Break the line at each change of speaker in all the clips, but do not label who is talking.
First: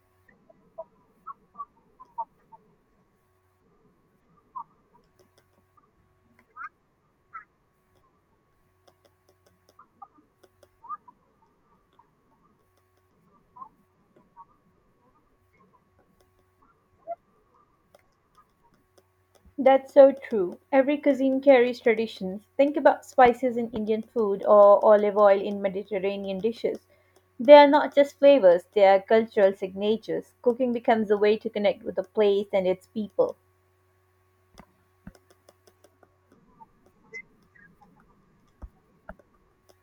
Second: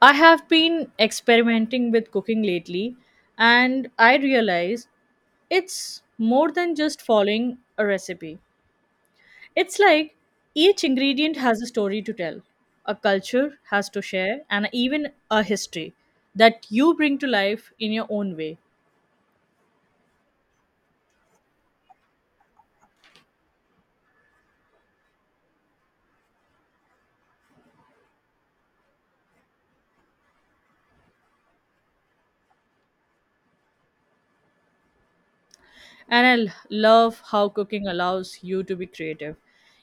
I have been experimenting with cooking lately, and I realize it's more than just following a recipe. It's like each ingredient has a story to tell, a culture has to share, and even a history that you bring to life in your own way.
That's so true. Every cuisine carries traditions. Think about spices in Indian food or olive oil in Mediterranean dishes. They are not just flavors, they are cultural signatures. Cooking becomes a way to connect with a place and its people.
And I love how cooking allows you to be creative.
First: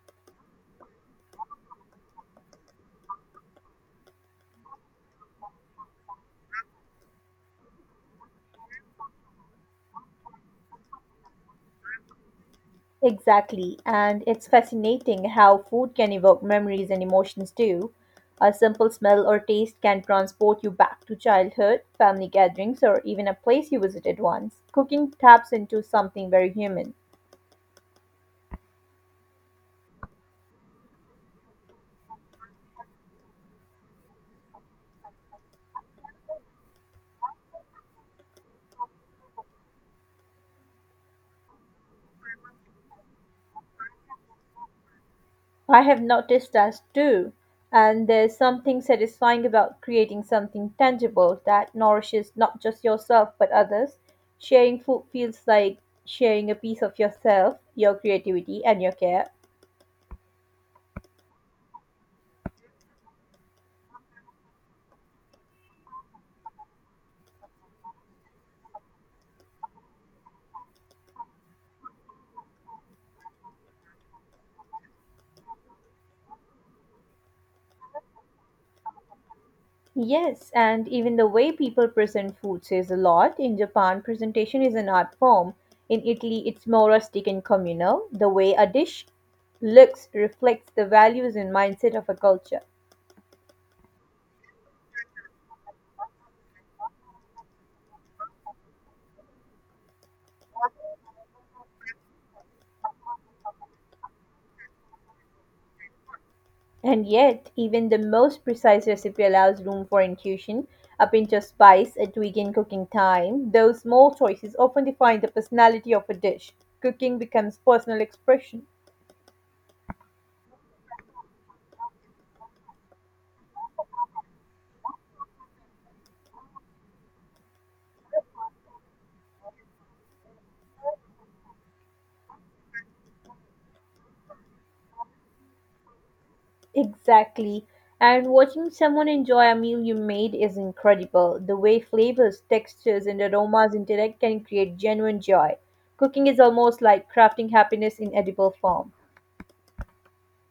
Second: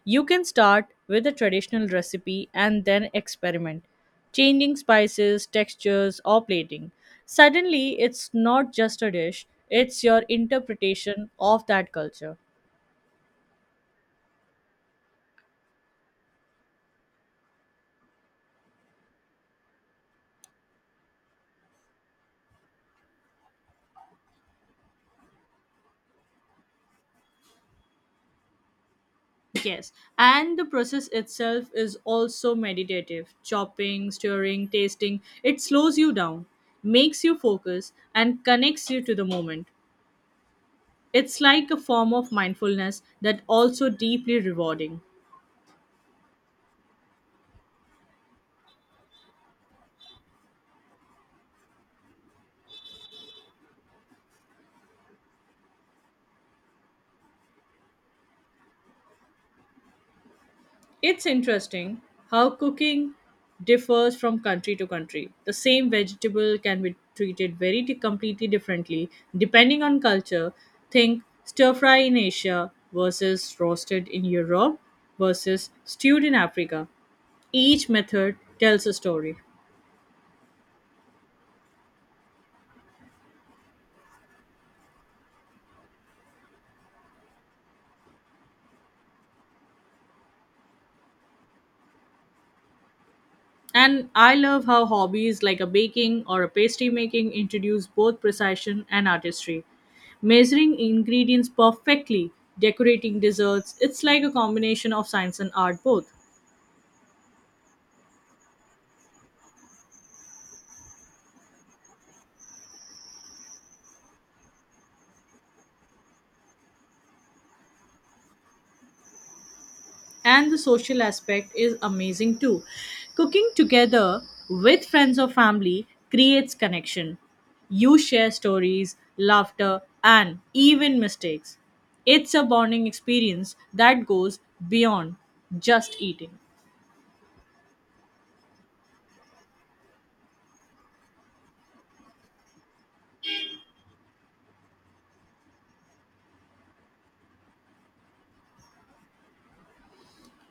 You can start with a traditional recipe and then experiment, changing spices, textures, or plating. Suddenly, it's not just a dish, it's your interpretation of that culture.
Exactly, and it's fascinating how food can evoke memories and emotions too. A simple smell or taste can transport you back to childhood, family gatherings, or even a place you visited once. Cooking taps into something very human.
Yes, and the process itself is also meditative. Chopping, stirring, tasting, it slows you down, makes you focus, and connects you to the moment. It's like a form of mindfulness that also deeply rewarding.
I have noticed that too. And there's something satisfying about creating something tangible that nourishes not just yourself but others. Sharing food feels like sharing a piece of yourself, your creativity, and your care.
It's interesting how cooking differs from country to country. The same vegetable can be treated completely differently depending on culture. Think stir fry in Asia versus roasted in Europe versus stewed in Africa. Each method tells a story.
Yes, and even the way people present food says a lot. In Japan, presentation is an art form. In Italy, it's more rustic and communal. The way a dish looks reflects the values and mindset of a culture.
And I love how hobbies like a baking or a pastry making introduce both precision and artistry. Measuring ingredients perfectly, decorating desserts, it's like a combination of science and art both.
And yet, even the most precise recipe allows room for intuition, a pinch of spice, a tweak in cooking time. Those small choices often define the personality of a dish. Cooking becomes personal expression.
And the social aspect is amazing too. Cooking together with friends or family creates connection. You share stories, laughter, and even mistakes. It's a bonding experience that goes beyond just eating.
Exactly. And watching someone enjoy a meal you made is incredible. The way flavors, textures, and aromas interact can create genuine joy. Cooking is almost like crafting happiness in edible form.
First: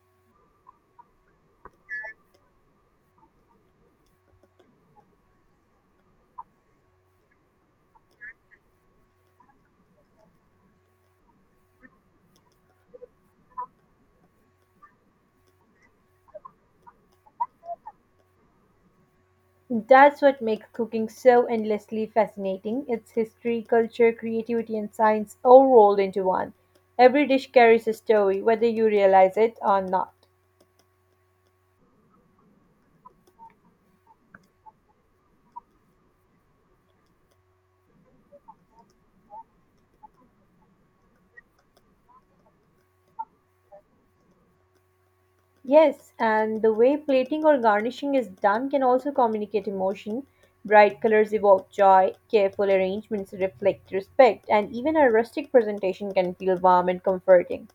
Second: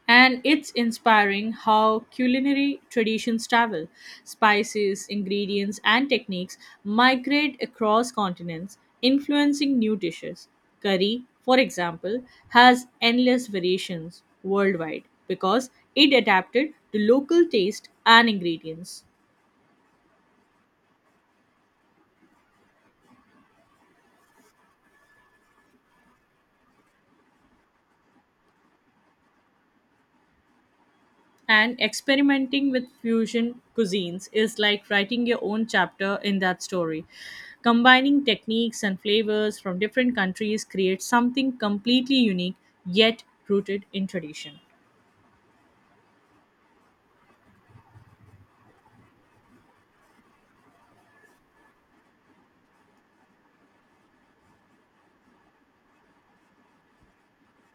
And it's inspiring how culinary traditions travel. Spices, ingredients, and techniques migrate across continents, influencing new dishes. Curry, for example, has endless variations worldwide because it adapted to local taste and ingredients.
That's what makes cooking so endlessly fascinating. It's history, culture, creativity, and science all rolled into one. Every dish carries a story, whether you realize it or not.
And experimenting with fusion cuisines is like writing your own chapter in that story. Combining techniques and flavors from different countries creates something completely unique yet rooted in tradition.
Yes, and the way plating or garnishing is done can also communicate emotion. Bright colors evoke joy, careful arrangements reflect respect, and even a rustic presentation can feel warm and comforting.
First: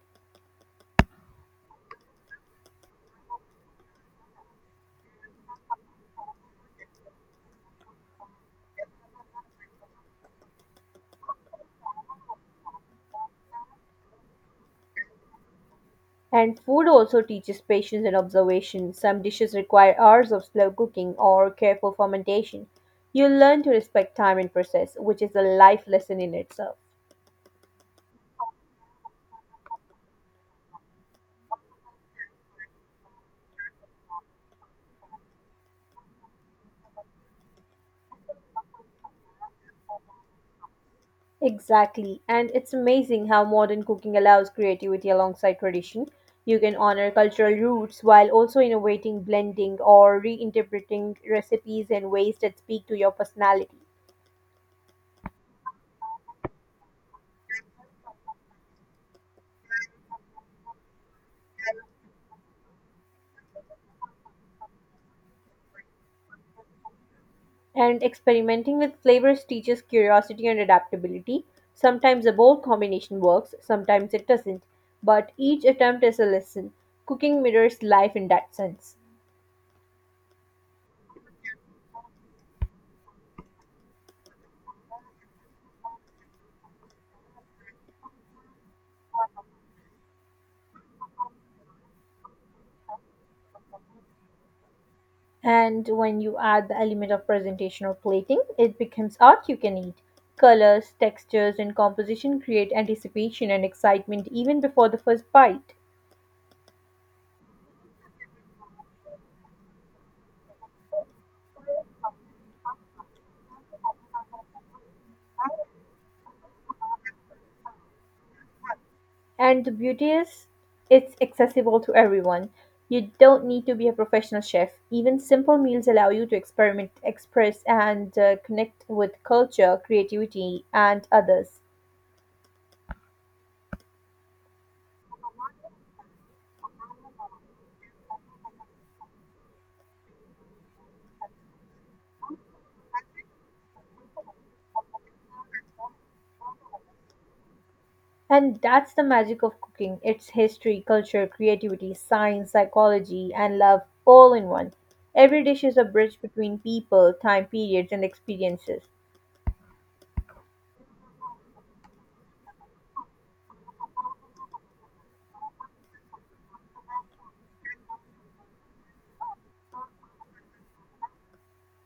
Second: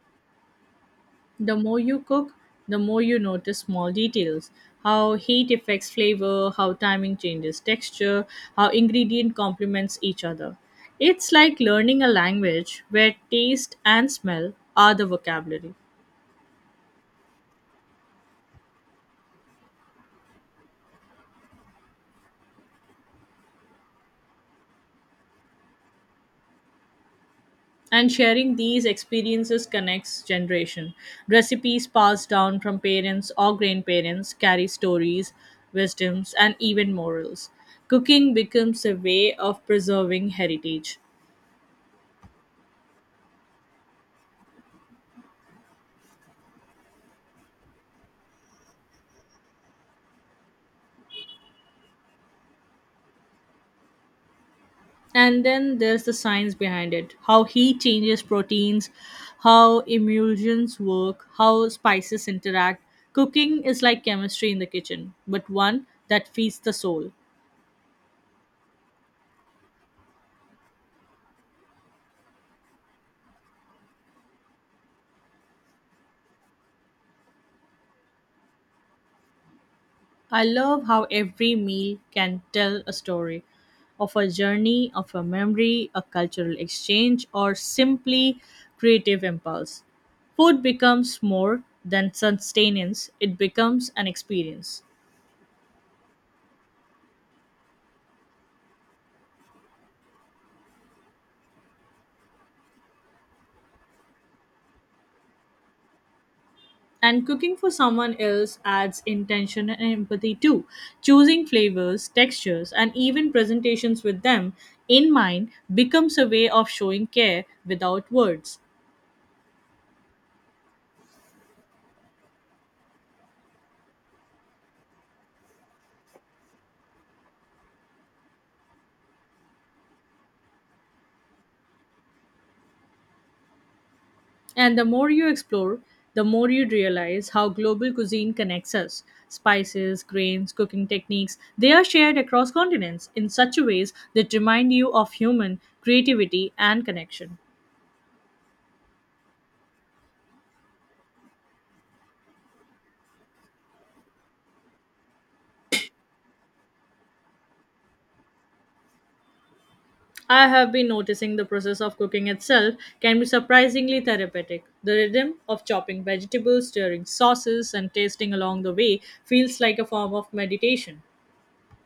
The more you cook, the more you notice small details how heat affects flavor, how timing changes texture, how ingredient complements each other. It's like learning a language where taste and smell are the vocabulary.
And food also teaches patience and observation. Some dishes require hours of slow cooking or careful fermentation. You learn to respect time and process, which is a life lesson in itself.
And sharing these experiences connects generation, recipes passed down from parents or grandparents carry stories, wisdoms, and even morals. Cooking becomes a way of preserving heritage.
Exactly, and it's amazing how modern cooking allows creativity alongside tradition. You can honor cultural roots while also innovating, blending, or reinterpreting recipes in ways that speak to your personality.
And then there's the science behind it, how heat changes proteins, how emulsions work, how spices interact. Cooking is like chemistry in the kitchen, but one that feeds the soul.
And experimenting with flavors teaches curiosity and adaptability. Sometimes a bold combination works, sometimes it doesn't, but each attempt is a lesson. Cooking mirrors life in that sense.
I love how every meal can tell a story of a journey, of a memory, a cultural exchange, or simply creative impulse. Food becomes more than sustenance, it becomes an experience.
And when you add the element of presentation or plating, it becomes art you can eat. Colors, textures, and composition create anticipation and excitement even before the first bite.
And cooking for someone else adds intention and empathy too. Choosing flavors, textures, and even presentations with them in mind becomes a way of showing care without words.
And the beauty is, it's accessible to everyone. You don't need to be a professional chef. Even simple meals allow you to experiment, express, and connect with culture, creativity, and others.
And the more you explore, the more you realize how global cuisine connects us. Spices, grains, cooking techniques, they are shared across continents in such ways that remind you of human creativity and connection.
And that's the magic of cooking it's history, culture, creativity, science, psychology, and love all in one. Every dish is a bridge between people, time periods, and experiences.
I have been noticing the process of cooking itself can be surprisingly therapeutic. The rhythm of chopping vegetables, stirring sauces, and tasting along the way feels like a form of meditation.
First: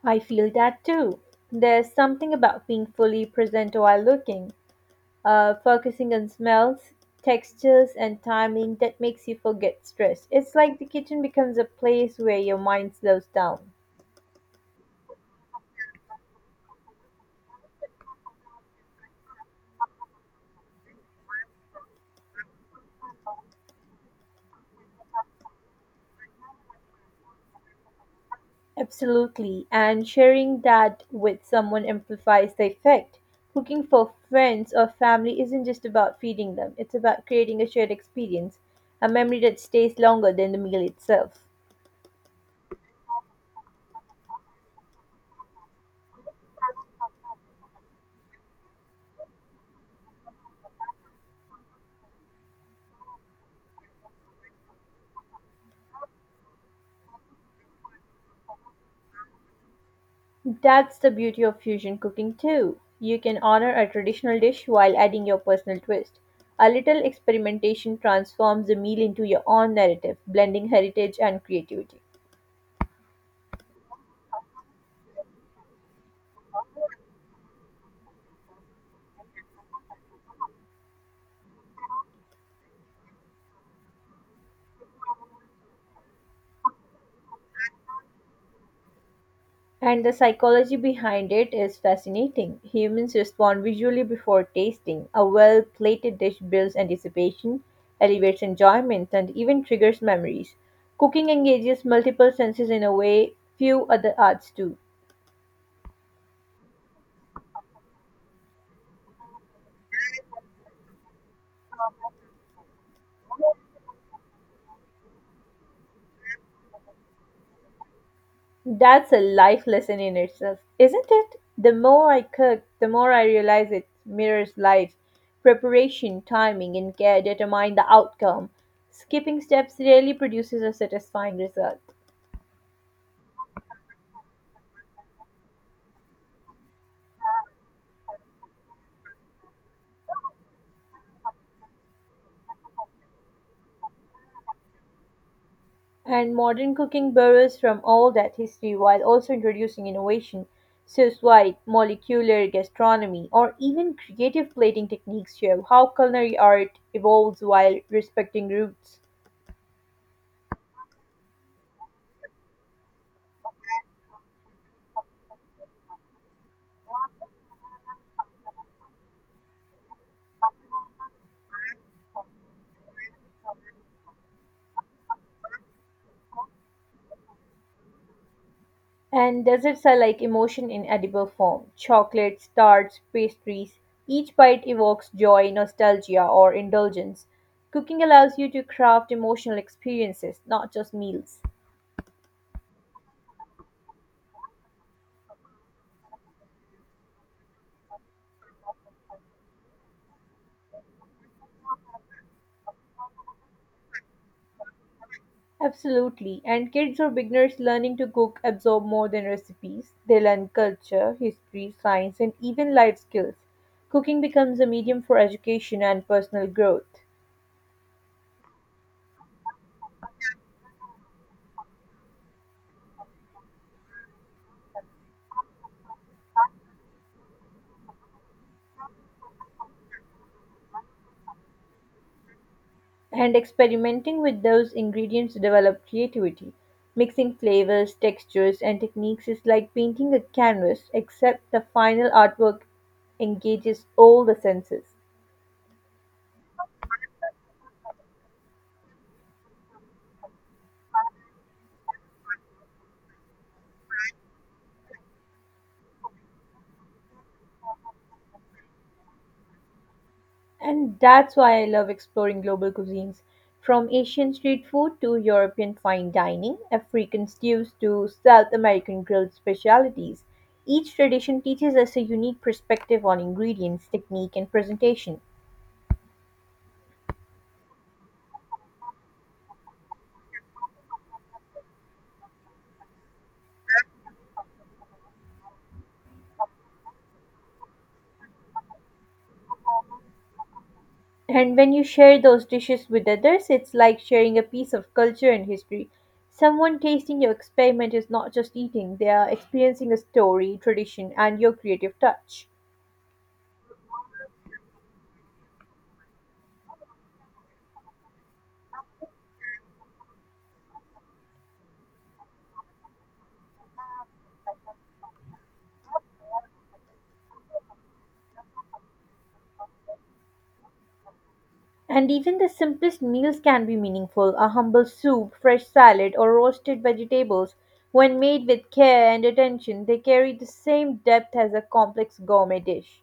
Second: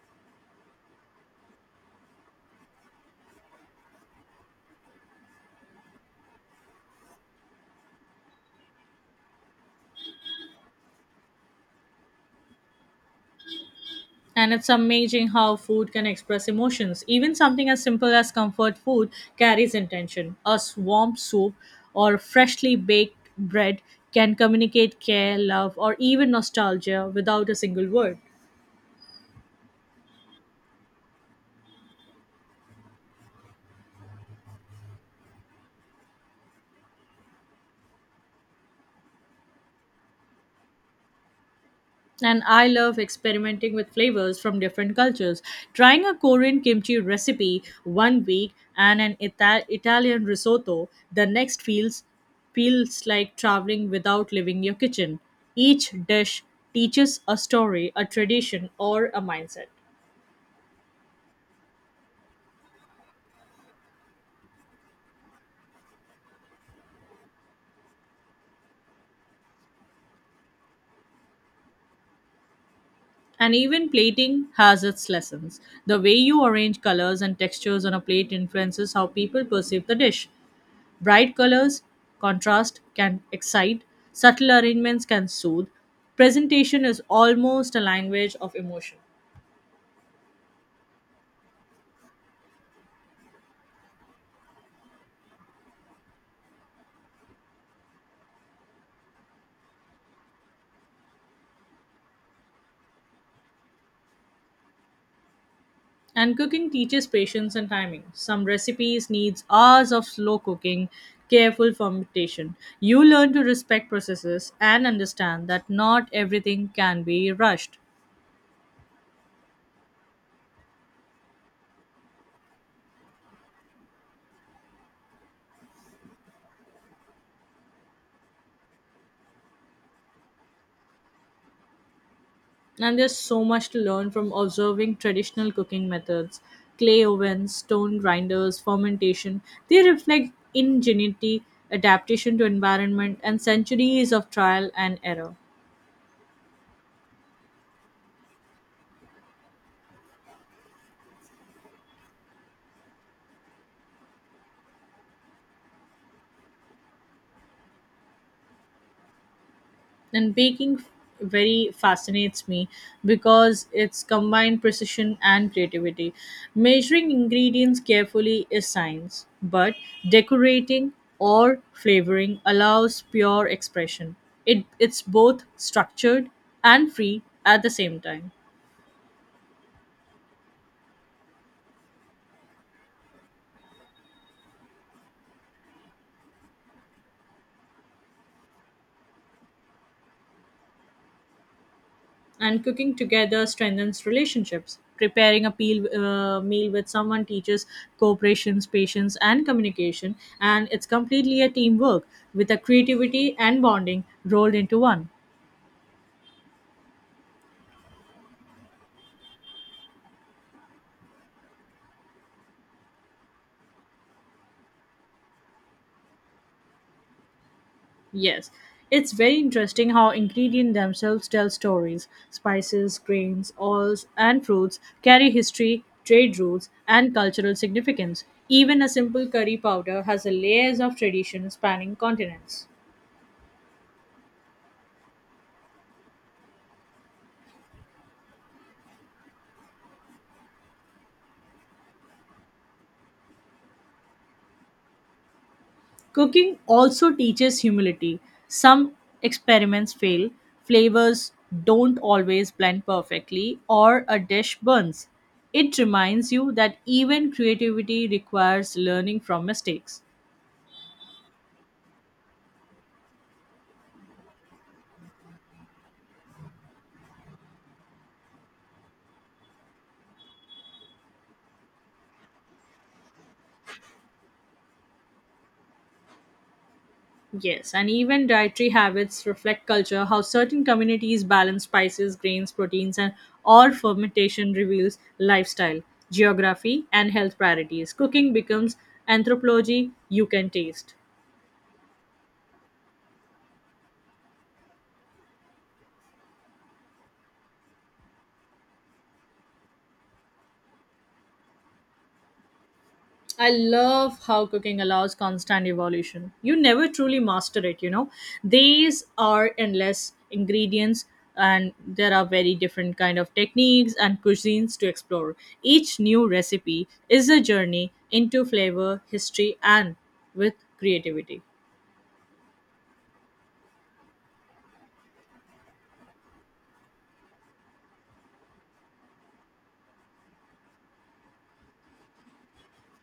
I feel that too. There's something about being fully present while looking. Focusing on smells, textures, and timing that makes you forget stress. It's like the kitchen becomes a place where your mind slows down.
And it's amazing how food can express emotions. Even something as simple as comfort food carries intention. A warm soup or freshly baked bread can communicate care, love, or even nostalgia without a single word.
Absolutely, and sharing that with someone amplifies the effect. Cooking for friends or family isn't just about feeding them, it's about creating a shared experience, a memory that stays longer than the meal itself.
And I love experimenting with flavors from different cultures. Trying a Korean kimchi recipe one week and an Italian risotto the next feels like traveling without leaving your kitchen. Each dish teaches a story, a tradition, or a mindset.
That's the beauty of fusion cooking, too. You can honor a traditional dish while adding your personal twist. A little experimentation transforms the meal into your own narrative, blending heritage and creativity.
And even plating has its lessons. The way you arrange colors and textures on a plate influences how people perceive the dish. Bright colors, contrast can excite, subtle arrangements can soothe. Presentation is almost a language of emotion.
And the psychology behind it is fascinating. Humans respond visually before tasting. A well plated dish builds anticipation, elevates enjoyment, and even triggers memories. Cooking engages multiple senses in a way few other arts do.
And cooking teaches patience and timing. Some recipes needs hours of slow cooking, careful fermentation. You learn to respect processes and understand that not everything can be rushed.
That's a life lesson in itself, isn't it? The more I cook, the more I realize it mirrors life. Preparation, timing, and care determine the outcome. Skipping steps rarely produces a satisfying result.
And there's so much to learn from observing traditional cooking methods, clay ovens, stone grinders, fermentation. They reflect ingenuity, adaptation to environment, and centuries of trial and error.
And modern cooking borrows from all that history while also introducing innovation. Sous vide, molecular gastronomy, or even creative plating techniques show how culinary art evolves while respecting roots.
And baking very fascinates me because it's combined precision and creativity. Measuring ingredients carefully is science, but decorating or flavoring allows pure expression. It's both structured and free at the same time.
And desserts are like emotion in edible form. Chocolates, tarts, pastries. Each bite evokes joy, nostalgia, or indulgence. Cooking allows you to craft emotional experiences, not just meals.
And cooking together strengthens relationships, preparing a meal with someone teaches cooperation, patience, and communication. And it's completely a teamwork with a creativity and bonding rolled into one.
Absolutely. And kids or beginners learning to cook absorb more than recipes. They learn culture, history, science, and even life skills. Cooking becomes a medium for education and personal growth.
Yes, it's very interesting how ingredients themselves tell stories, spices, grains, oils, and fruits carry history, trade routes, and cultural significance. Even a simple curry powder has a layers of tradition spanning continents.
And experimenting with those ingredients develop creativity. Mixing flavors, textures, and techniques is like painting a canvas, except the final artwork engages all the senses.
Cooking also teaches humility. Some experiments fail, flavors don't always blend perfectly, or a dish burns. It reminds you that even creativity requires learning from mistakes.
And that's why I love exploring global cuisines. From Asian street food to European fine dining, African stews to South American grilled specialties, each tradition teaches us a unique perspective on ingredients, technique, and presentation.
Yes, and even dietary habits reflect culture, how certain communities balance spices, grains, proteins, and all fermentation reveals lifestyle, geography, and health priorities. Cooking becomes anthropology you can taste.
And when you share those dishes with others, it's like sharing a piece of culture and history. Someone tasting your experiment is not just eating, they are experiencing a story, tradition, and your creative touch.
I love how cooking allows constant evolution. You never truly master it, you know. These are endless ingredients, and there are very different kind of techniques and cuisines to explore. Each new recipe is a journey into flavor, history, and with creativity.
And even the simplest meals can be meaningful a humble soup, fresh salad, or roasted vegetables. When made with care and attention, they carry the same depth as a complex gourmet dish.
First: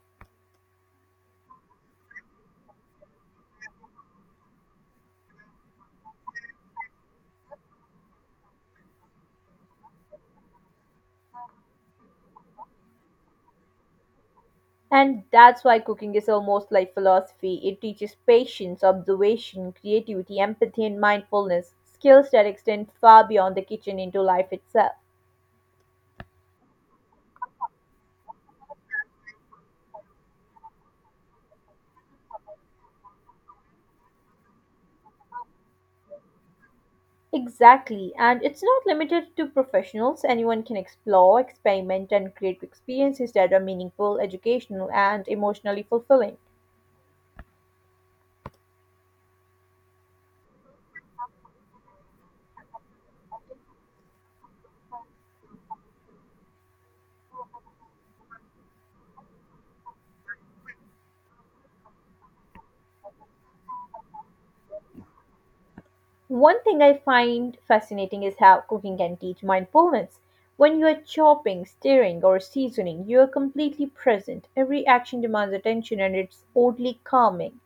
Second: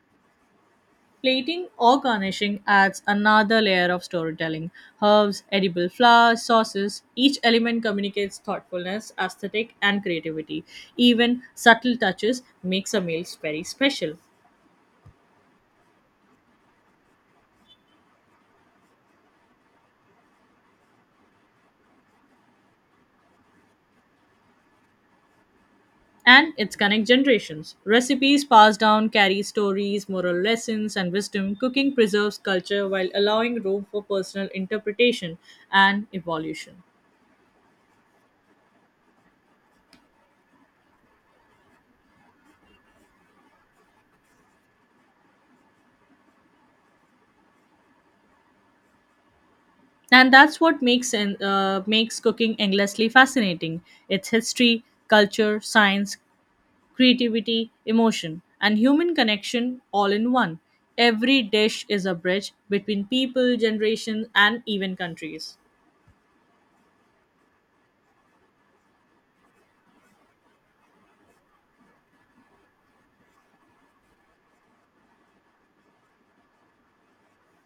Plating or garnishing adds another layer of storytelling. Herbs, edible flowers, sauces, each element communicates thoughtfulness, aesthetic, and creativity. Even subtle touches makes a meal very special.
And that's why cooking is almost like philosophy. It teaches patience, observation, creativity, empathy, and mindfulness, skills that extend far beyond the kitchen into life itself.
And it connects generations. Recipes passed down carry stories, moral lessons, and wisdom. Cooking preserves culture while allowing room for personal interpretation and evolution.
Exactly, and it's not limited to professionals. Anyone can explore, experiment, and create experiences that are meaningful, educational, and emotionally fulfilling.
And that's what makes cooking endlessly fascinating, its history, culture, science, creativity, emotion, and human connection all in one. Every dish is a bridge between people, generations, and even countries.
One thing I find fascinating is how cooking can teach mindfulness. When you are chopping, stirring, or seasoning, you are completely present. Every action demands attention and it's oddly calming.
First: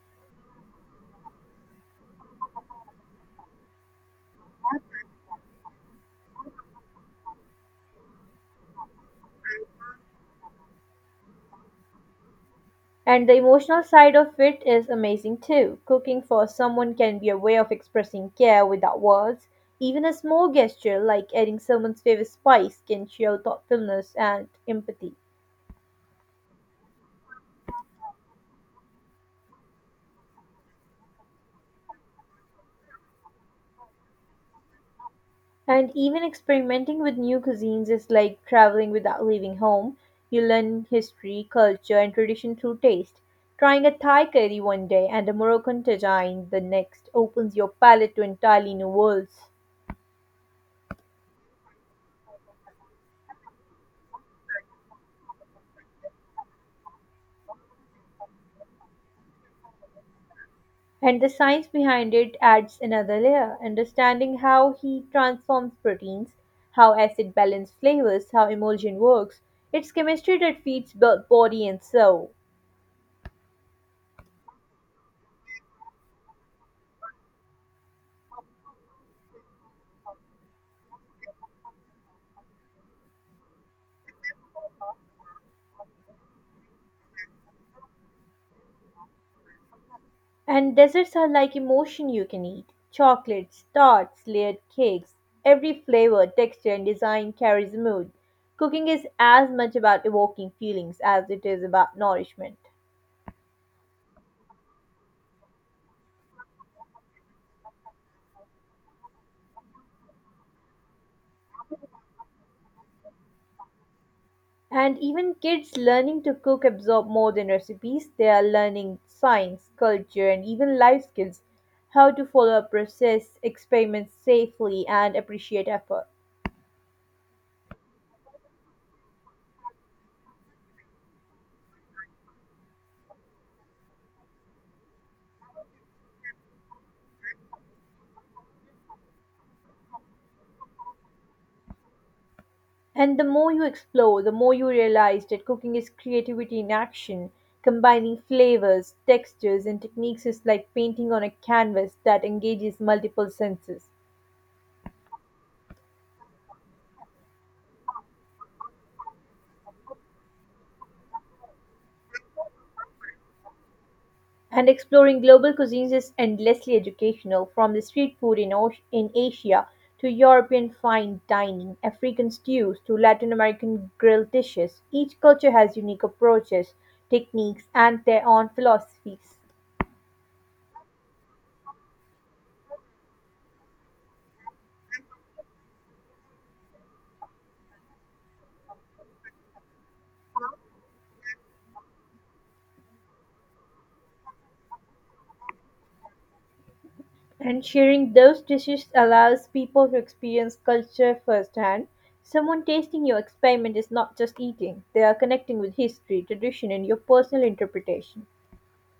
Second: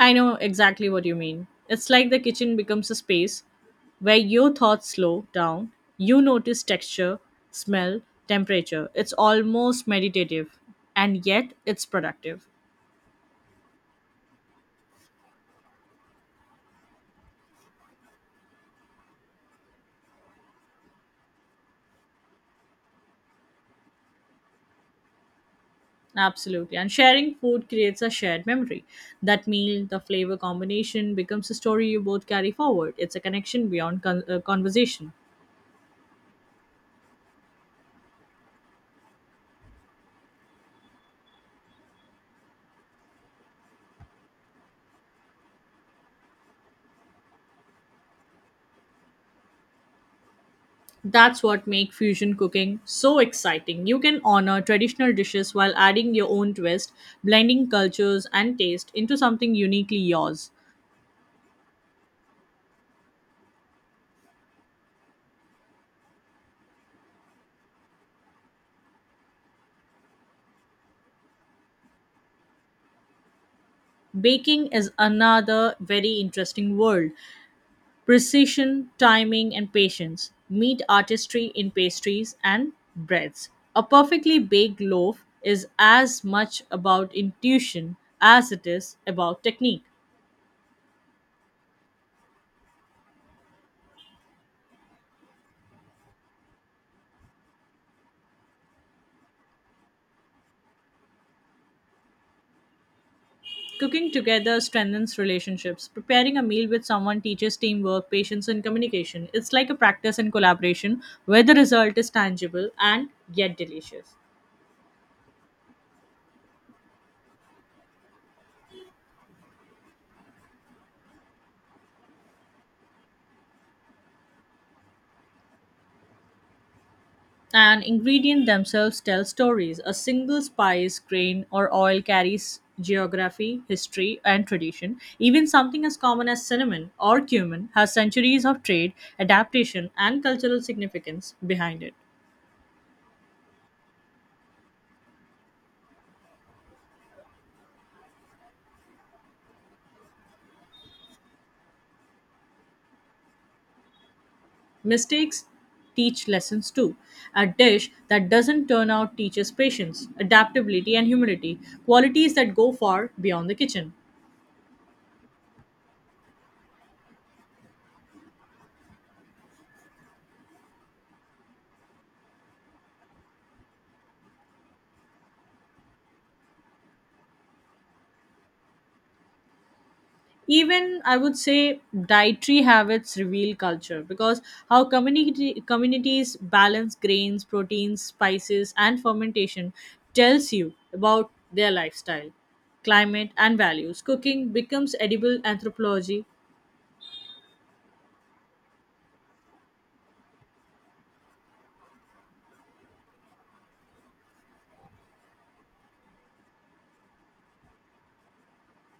I know exactly what you mean. It's like the kitchen becomes a space where your thoughts slow down, you notice texture, smell, temperature. It's almost meditative, and yet it's productive.
And the emotional side of it is amazing too. Cooking for someone can be a way of expressing care without words. Even a small gesture like adding someone's favorite spice can show thoughtfulness and empathy.
Absolutely. And sharing food creates a shared memory. That meal, the flavor combination becomes a story you both carry forward. It's a connection beyond conversation.
And even experimenting with new cuisines is like traveling without leaving home. You learn history, culture, and tradition through taste. Trying a Thai curry one day and a Moroccan tagine the next opens your palate to entirely new worlds.
That's what makes fusion cooking so exciting. You can honor traditional dishes while adding your own twist, blending cultures and taste into something uniquely yours.
And the science behind it adds another layer. Understanding how heat transforms proteins, how acid balance flavors, how emulsion works. It's chemistry that feeds body and soul.
Baking is another very interesting world. Precision, timing, and patience meet artistry in pastries and breads. A perfectly baked loaf is as much about intuition as it is about technique.
And desserts are like emotion you can eat. Chocolates, tarts, layered cakes. Every flavor, texture, and design carries a mood. Cooking is as much about evoking feelings as it is about nourishment.
Cooking together strengthens relationships. Preparing a meal with someone teaches teamwork, patience, and communication. It's like a practice and collaboration where the result is tangible and yet delicious.
And even kids learning to cook absorb more than recipes. They are learning science, culture, and even life skills how to follow a process, experiment safely, and appreciate effort.
And ingredients themselves tell stories. A single spice, grain, or oil carries geography, history, and tradition. Even something as common as cinnamon or cumin has centuries of trade, adaptation, and cultural significance behind it.
And the more you explore, the more you realize that cooking is creativity in action. Combining flavors, textures, and techniques is like painting on a canvas that engages multiple senses.
Mistakes teach lessons too. A dish that doesn't turn out teaches patience, adaptability, and humility, qualities that go far beyond the kitchen.
And exploring global cuisines is endlessly educational, from the street food in Asia to European fine dining, African stews to Latin American grilled dishes. Each culture has unique approaches, techniques, and their own philosophies.
Even I would say dietary habits reveal culture, because how community communities balance grains, proteins, spices, and fermentation tells you about their lifestyle, climate, and values. Cooking becomes edible anthropology.
And sharing those dishes allows people to experience culture firsthand. Someone tasting your experiment is not just eating, they are connecting with history, tradition, and your personal interpretation.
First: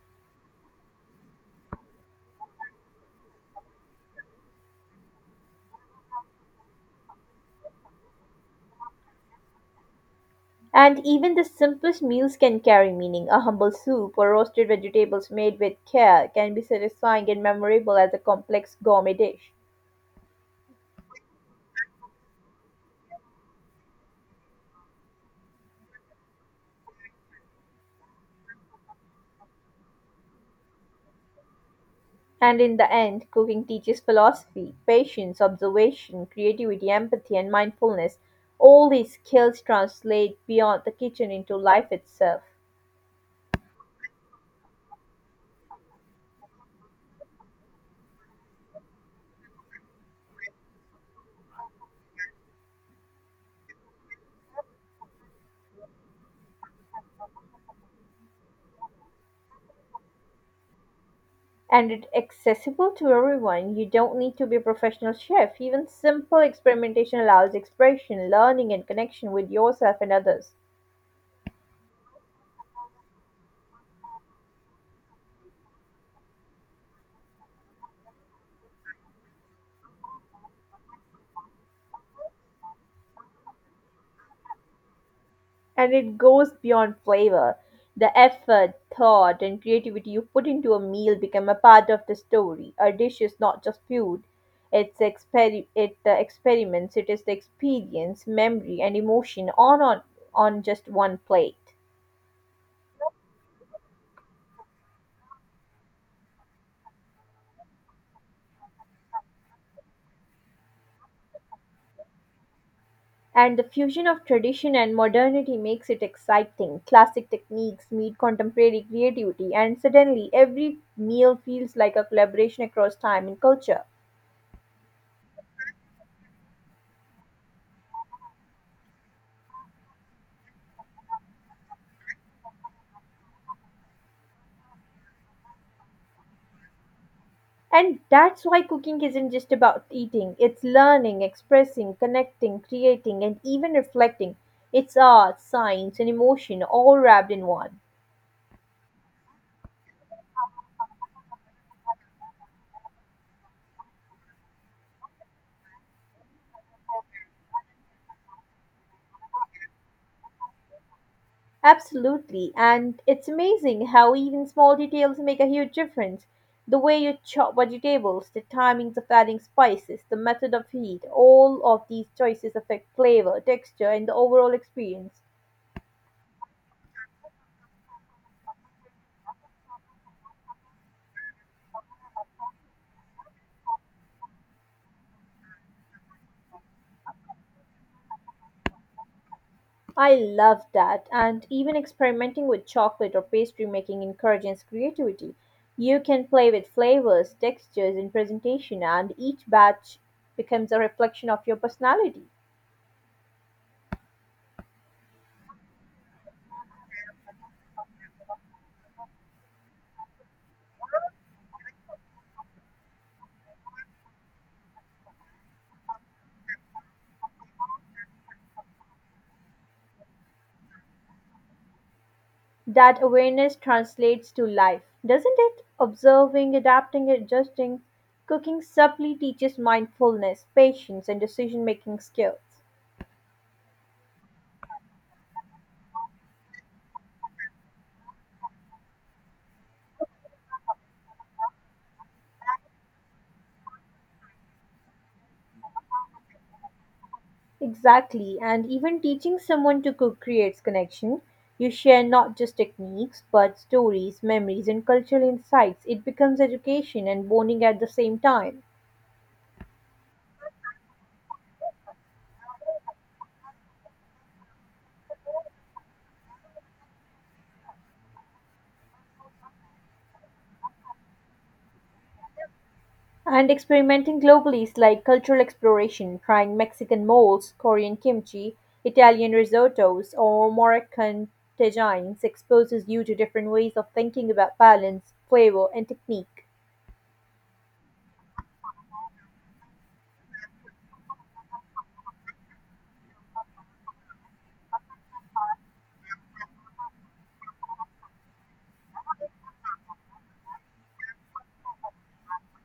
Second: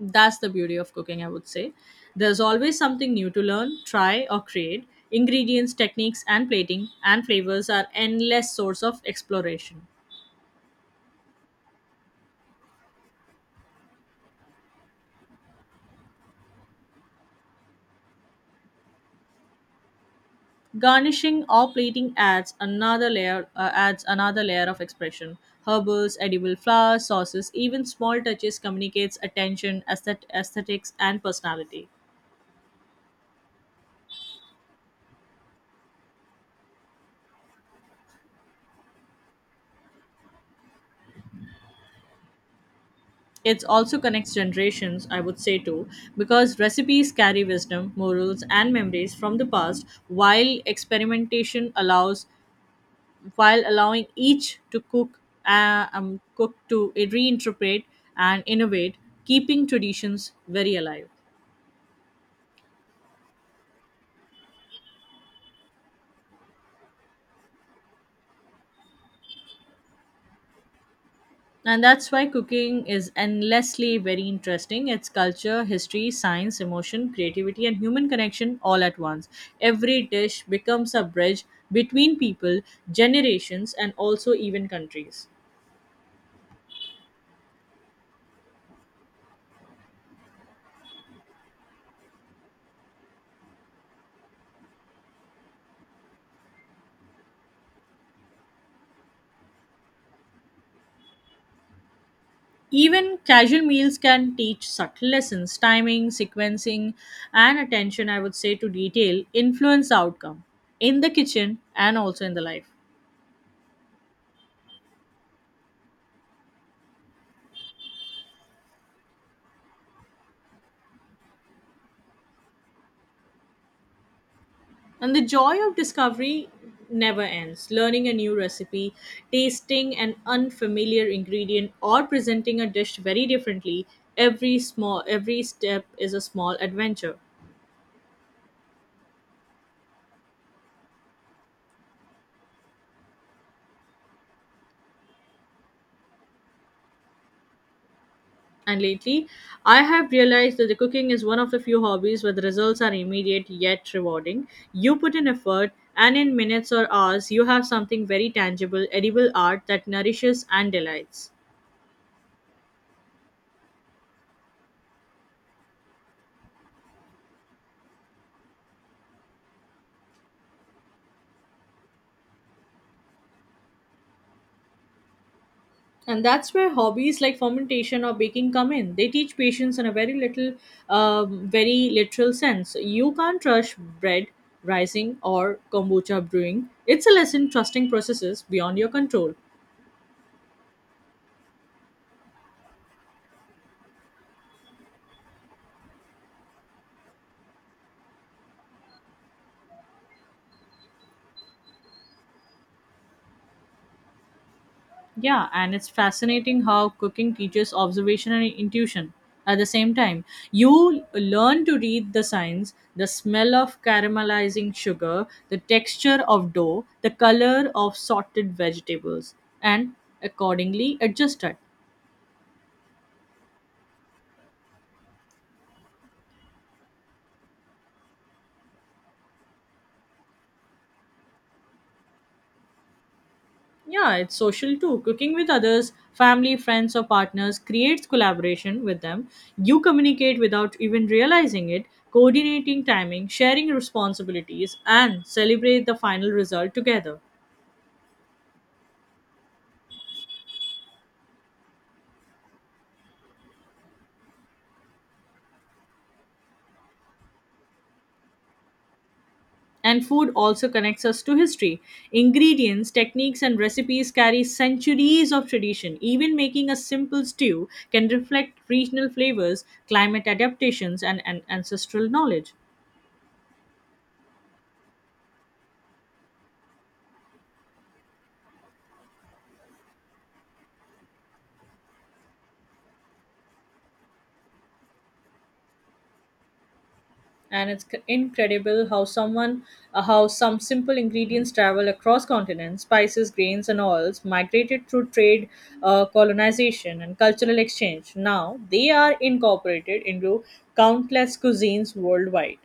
That's the beauty of cooking, I would say, there's always something new to learn, try, or create. Ingredients, techniques, and plating, and flavors are endless source of exploration.
And even the simplest meals can carry meaning. A humble soup or roasted vegetables made with care can be satisfying and memorable as a complex gourmet dish.
Garnishing or plating adds another layer of expression. Herbals, edible flowers, sauces, even small touches communicates attention, aesthetics, and personality.
And in the end, cooking teaches philosophy, patience, observation, creativity, empathy, and mindfulness. All these skills translate beyond the kitchen into life itself.
It also connects generations, I would say too, because recipes carry wisdom, morals, and memories from the past, while experimentation allows while allowing each to cook cook to reinterpret and innovate, keeping traditions very alive.
And it's accessible to everyone. You don't need to be a professional chef. Even simple experimentation allows expression, learning, and connection with yourself and others.
And that's why cooking is endlessly very interesting. It's culture, history, science, emotion, creativity, and human connection all at once. Every dish becomes a bridge between people, generations, and also even countries.
And it goes beyond flavor. The effort, thought, and creativity you put into a meal become a part of the story. A dish is not just food, the experiments, it is the experience, memory, and emotion all on just one plate.
Even casual meals can teach subtle lessons, timing, sequencing, and attention, I would say, to detail influence the outcome in the kitchen and also in the life.
And the fusion of tradition and modernity makes it exciting. Classic techniques meet contemporary creativity, and suddenly every meal feels like a collaboration across time and culture.
And the joy of discovery never ends. Learning a new recipe, tasting an unfamiliar ingredient, or presenting a dish very differently, every step is a small adventure.
And that's why cooking isn't just about eating, it's learning, expressing, connecting, creating, and even reflecting. It's art, science, and emotion all wrapped in one.
And lately, I have realized that the cooking is one of the few hobbies where the results are immediate yet rewarding. You put in effort, and in minutes or hours, you have something very tangible, edible art that nourishes and delights.
Absolutely, and it's amazing how even small details make a huge difference. The way you chop vegetables, the timings of adding spices, the method of heat, all of these choices affect flavor, texture, and the overall experience.
And that's where hobbies like fermentation or baking come in, they teach patience in a very literal sense. You can't rush bread rising or kombucha brewing. It's a lesson trusting processes beyond your control.
I love that. And even experimenting with chocolate or pastry making encourages creativity. You can play with flavors, textures, and presentation, and each batch becomes a reflection of your personality.
Yeah, and it's fascinating how cooking teaches observation and intuition at the same time. You learn to read the signs, the smell of caramelizing sugar, the texture of dough, the color of sorted vegetables, and accordingly adjust it.
That awareness translates to life, doesn't it? Observing, adapting, adjusting. Cooking subtly teaches mindfulness, patience, and decision making skills.
Yeah, it's social too. Cooking with others, family, friends, or partners creates collaboration with them. You communicate without even realizing it, coordinating timing, sharing responsibilities, and celebrate the final result together.
Exactly, and even teaching someone to cook creates connection. You share not just techniques, but stories, memories, and cultural insights. It becomes education and bonding at the same time.
And food also connects us to history. Ingredients, techniques, and recipes carry centuries of tradition. Even making a simple stew can reflect regional flavors, climate adaptations, and ancestral knowledge.
And experimenting globally is like cultural exploration, trying Mexican moles, Korean kimchi, Italian risottos, or Moroccan tagines exposes you to different ways of thinking about balance, flavor, and technique.
And it's c- incredible how someone how some simple ingredients travel across continents, spices, grains, and oils migrated through trade, colonization, and cultural exchange. Now they are incorporated into countless cuisines worldwide.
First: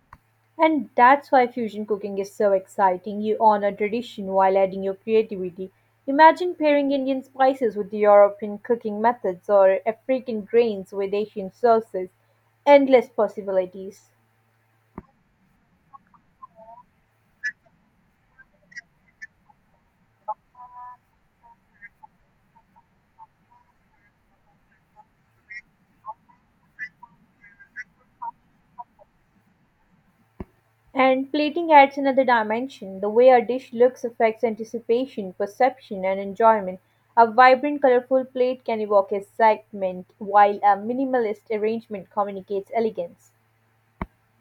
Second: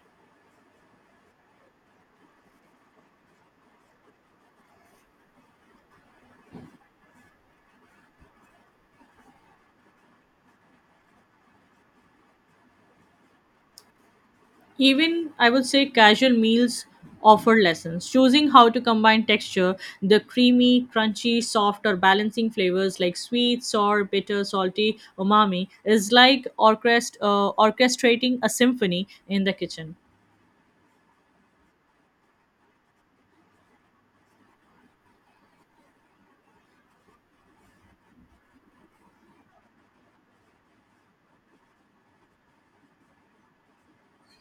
And that's why fusion cooking is so exciting. You honor tradition while adding your creativity. Imagine pairing Indian spices with European cooking methods or African grains with Asian sauces. Endless possibilities.
Even I would say casual meals offer lessons. Choosing how to combine texture, the creamy, crunchy, soft, or balancing flavors like sweet, sour, bitter, salty, umami is like orchestrating a symphony in the kitchen.
And plating adds another dimension. The way a dish looks affects anticipation, perception, and enjoyment. A vibrant, colorful plate can evoke excitement, while a minimalist arrangement communicates elegance.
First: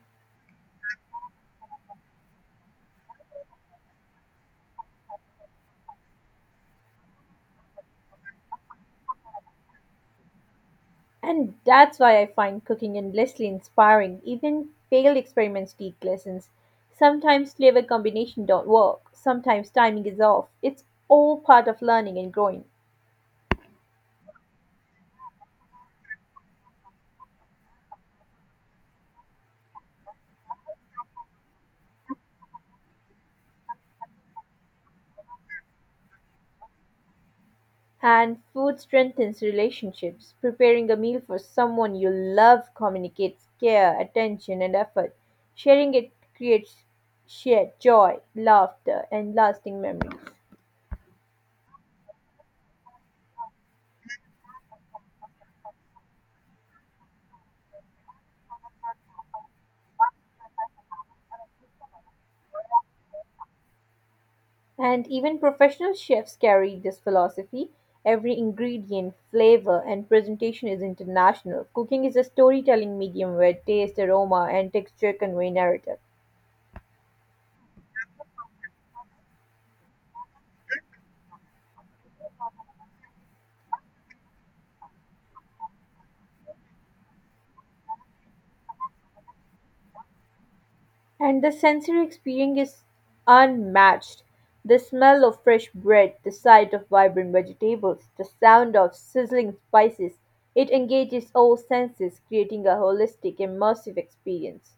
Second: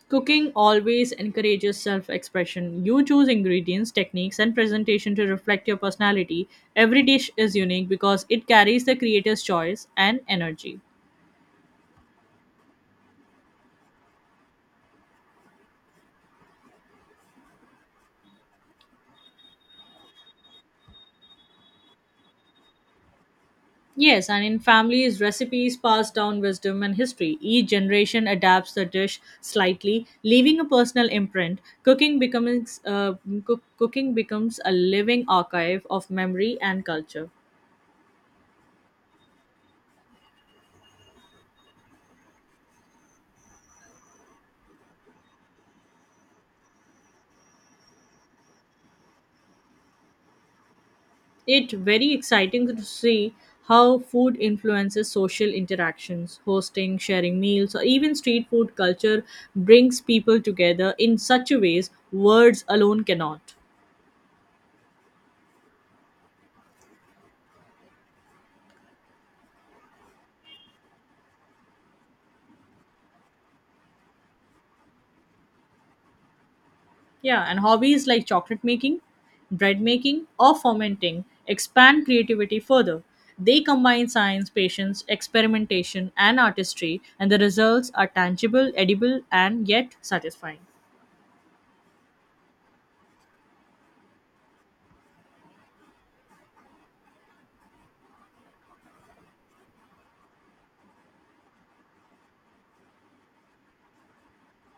Cooking always encourages self expression. You choose ingredients, techniques, and presentation to reflect your personality. Every dish is unique because it carries the creator's choice and energy.
And that's why I find cooking endlessly inspiring. Even failed experiments teach lessons. Sometimes flavor combination don't work. Sometimes timing is off. It's all part of learning and growing.
Yes, and in families, recipes pass down wisdom and history. Each generation adapts the dish slightly, leaving a personal imprint. Cooking becomes cooking becomes a living archive of memory and culture.
And food strengthens relationships. Preparing a meal for someone you love communicates care, attention, and effort. Sharing it creates shared joy, laughter, and lasting memories.
It very exciting to see how food influences social interactions, hosting, sharing meals, or even street food culture brings people together in such a ways words alone cannot.
And even professional chefs carry this philosophy. Every ingredient, flavor, and presentation is international. Cooking is a storytelling medium where taste, aroma, and texture convey narrative.
Yeah, and hobbies like chocolate making, bread making, or fermenting expand creativity further. They combine science, patience, experimentation, and artistry, and the results are tangible, edible, and yet satisfying.
And the sensory experience is unmatched. The smell of fresh bread, the sight of vibrant vegetables, the sound of sizzling spices, it engages all senses, creating a holistic, immersive experience.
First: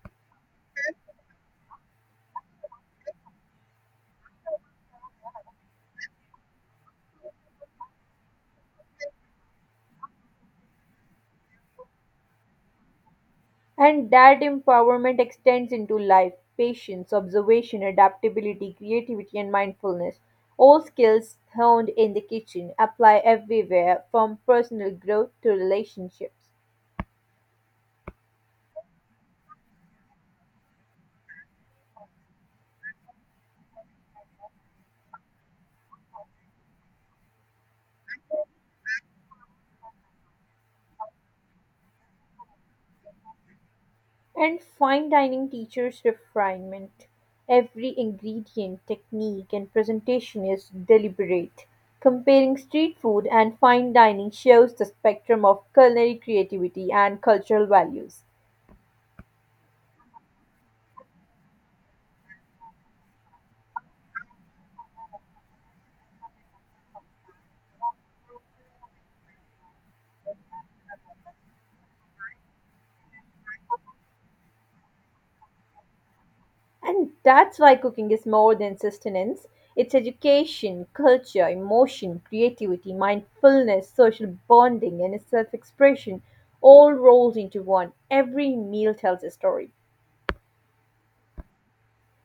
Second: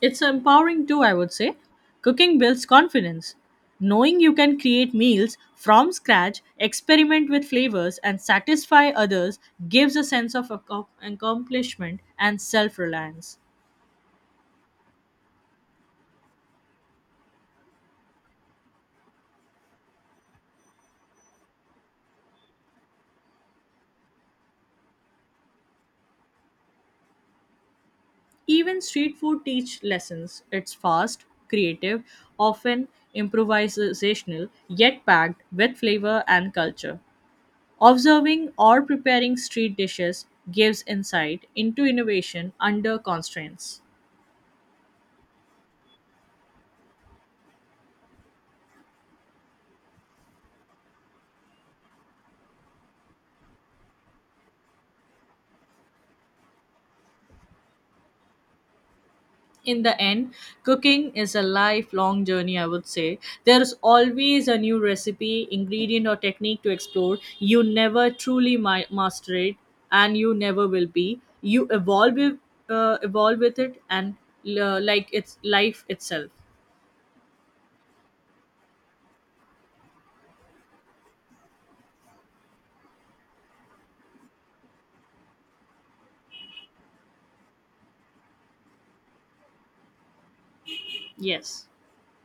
It's empowering too, I would say. Cooking builds confidence. Knowing you can create meals from scratch, experiment with flavors, and satisfy others gives a sense of accomplishment and self reliance.
And that empowerment extends into life patience, observation, adaptability, creativity, and mindfulness. All skills honed in the kitchen apply everywhere from personal growth to relationships.
Even street food teach lessons. It's fast, creative, often improvisational, yet packed with flavor and culture. Observing or preparing street dishes gives insight into innovation under constraints.
And fine dining teaches refinement. Every ingredient, technique, and presentation is deliberate. Comparing street food and fine dining shows the spectrum of culinary creativity and cultural values.
In the end, cooking is a lifelong journey, I would say. There's always a new recipe, ingredient, or technique to explore. You never truly master it, and you never will be. You evolve, evolve with it, and like it's life itself.
And that's why cooking is more than sustenance. It's education, culture, emotion, creativity, mindfulness, social bonding, and self expression all rolled into one. Every meal tells a story.
Yes.